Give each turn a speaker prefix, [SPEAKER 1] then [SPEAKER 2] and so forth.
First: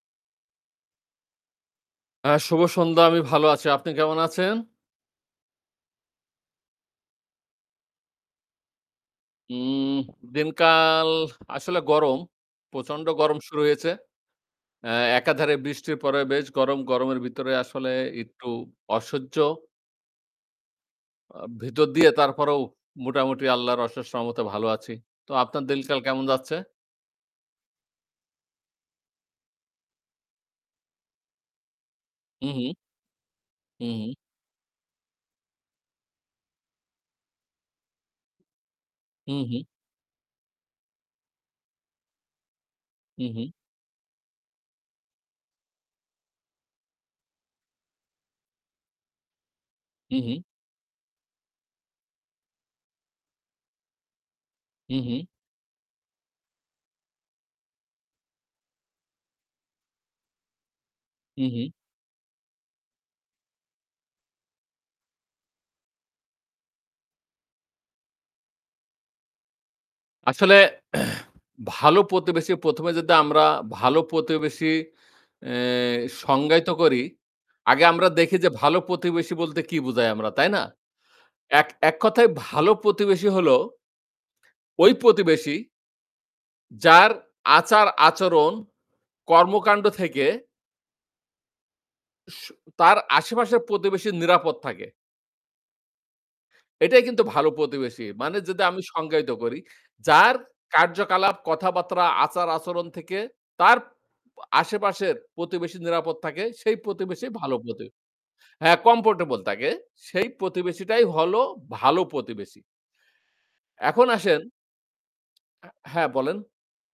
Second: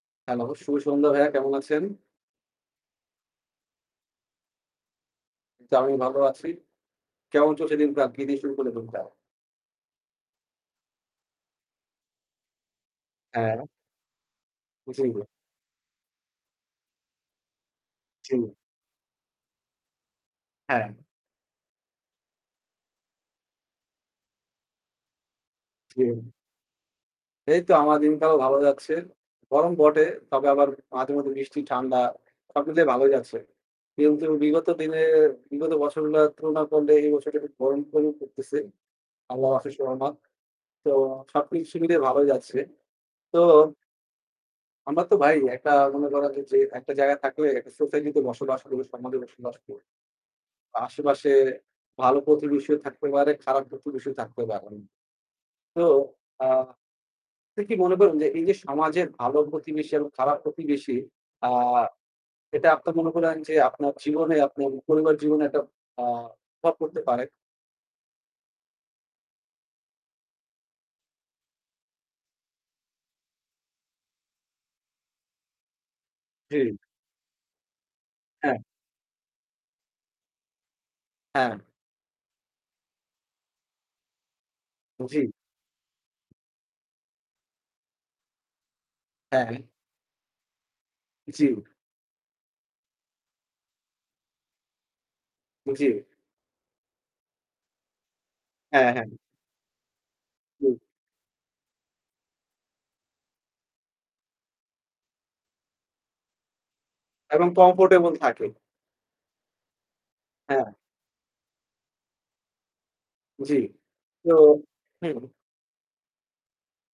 [SPEAKER 1] Hello! শুভ সন্ধ্যা ভাইয়া কেমন আছেন?
[SPEAKER 2] হ্যাঁ, শুভ সন্ধ্যা! আমি ভালো আছি। আপনি কেমন আছেন?
[SPEAKER 1] জি, আমি ভালো আছি। কেমন চলছে দিন কাল? কি দিয়ে শুরু করলেন দিনটা?
[SPEAKER 2] উম দিনকাল আসলে গরম। প্রচন্ড গরম শুরু
[SPEAKER 1] হ্যাঁ।
[SPEAKER 2] হয়েছে। অ্যা
[SPEAKER 1] জি।
[SPEAKER 2] একাধারে বৃষ্টির পর বেশ গরম, গরমের ভিতরে আসলে
[SPEAKER 1] জি।
[SPEAKER 2] একটু অসহ্য।
[SPEAKER 1] হ্যাঁ।
[SPEAKER 2] অ্যা ভিতর দিয়ে তারপরেও মোটামুটি আল্লাহর অশেষ রহমতে ভালো আছি। তো আপনার দিল কাল কেমন
[SPEAKER 1] জি।
[SPEAKER 2] যাচ্ছে?
[SPEAKER 1] এইতো আমার দিনটাও ভালো যাচ্ছে। গরম বটে তবে আবার মাঝে মধ্যে বৃষ্টি, ঠান্ডা
[SPEAKER 2] হু,
[SPEAKER 1] সব
[SPEAKER 2] হু।
[SPEAKER 1] মিলিয়ে ভালো যাচ্ছে।
[SPEAKER 2] হুম।
[SPEAKER 1] কিন্তু বিগত দিনে বিগত বছরগুলো তুলনা করলে এই বছরটা গরম কমই পড়তেছে।
[SPEAKER 2] হু,
[SPEAKER 1] আল্লাহর
[SPEAKER 2] হু।
[SPEAKER 1] অশেষ রহমত। তো সবকিছু মিলিয়ে ভালোই যাচ্ছে।
[SPEAKER 2] উ
[SPEAKER 1] তো
[SPEAKER 2] হু।
[SPEAKER 1] আমরা তো ভাই একটা মনে করেন যে, একটা জায়গায় থাকলে একটা সোসাইটি তে বসবাস করি, সমাজে বসবাস করি।
[SPEAKER 2] উ হু।
[SPEAKER 1] অ্যা আশেপাশে ভালো প্রতিবেশীও থাকতে পারে খারাপ প্রতিবেশীও থাকতে পারে।
[SPEAKER 2] হু, হু।
[SPEAKER 1] তো আ আপনি কি মনে করেন যে এই যে সমাজের ভালো প্রতিবেশী এবং খারাপ প্রতিবেশী
[SPEAKER 2] হু,
[SPEAKER 1] আ
[SPEAKER 2] হু।
[SPEAKER 1] এটা আপনার মনে করেন যে আপনার জীবনে আপনার পরিবার জীবনে একটা অ্যা প্রভাব পড়তে পারে?
[SPEAKER 2] আসলে ভালো প্রতিবেশী ১ম এ যদি আমরা ভালো প্রতিবেশী অ্যা সংজ্ঞায়িত
[SPEAKER 1] জি।
[SPEAKER 2] করি। আগে আমরা দেখি যে
[SPEAKER 1] হ্যাঁ।
[SPEAKER 2] ভালো প্রতিবেশী বলতে কি বুঝাই আমরা তাই না?
[SPEAKER 1] হ্যাঁ।
[SPEAKER 2] এক এক কথায় ভালো প্রতিবেশী হল ঐ
[SPEAKER 1] জি।
[SPEAKER 2] প্রতিবেশী যার আচার-আচরণ
[SPEAKER 1] হ্যাঁ।
[SPEAKER 2] কর্মকাণ্ড থেকে
[SPEAKER 1] জি।
[SPEAKER 2] স তার আশেপাশের প্রতিবেশী নিরাপদ থাকে।
[SPEAKER 1] জি।
[SPEAKER 2] এটাই কিন্তু ভালো প্রতিবেশী। মানে যদি আমি
[SPEAKER 1] হ্যাঁ, হ্যাঁ।
[SPEAKER 2] সংজ্ঞায়িত করি, যার
[SPEAKER 1] হুম।
[SPEAKER 2] কার্যকলাপ, কথাবার্তা, আচার-আচরণ থেকে তার আশেপাশের প্রতিবেশী নিরাপদ থাকে সেই প্রতিবেশী
[SPEAKER 1] এবং
[SPEAKER 2] ভালো প্রতিবেশী।
[SPEAKER 1] কমফোর্টেবল থাকে।
[SPEAKER 2] হ্যাঁ, কমফোর্টেবল থাকে সেই
[SPEAKER 1] হ্যাঁ।
[SPEAKER 2] প্রতিবেশীটাই হল ভালো প্রতিবেশী।
[SPEAKER 1] জ্বী।
[SPEAKER 2] এখন
[SPEAKER 1] তো,
[SPEAKER 2] আসেন
[SPEAKER 1] হুম।
[SPEAKER 2] অ্যা হ্যাঁ বলেন।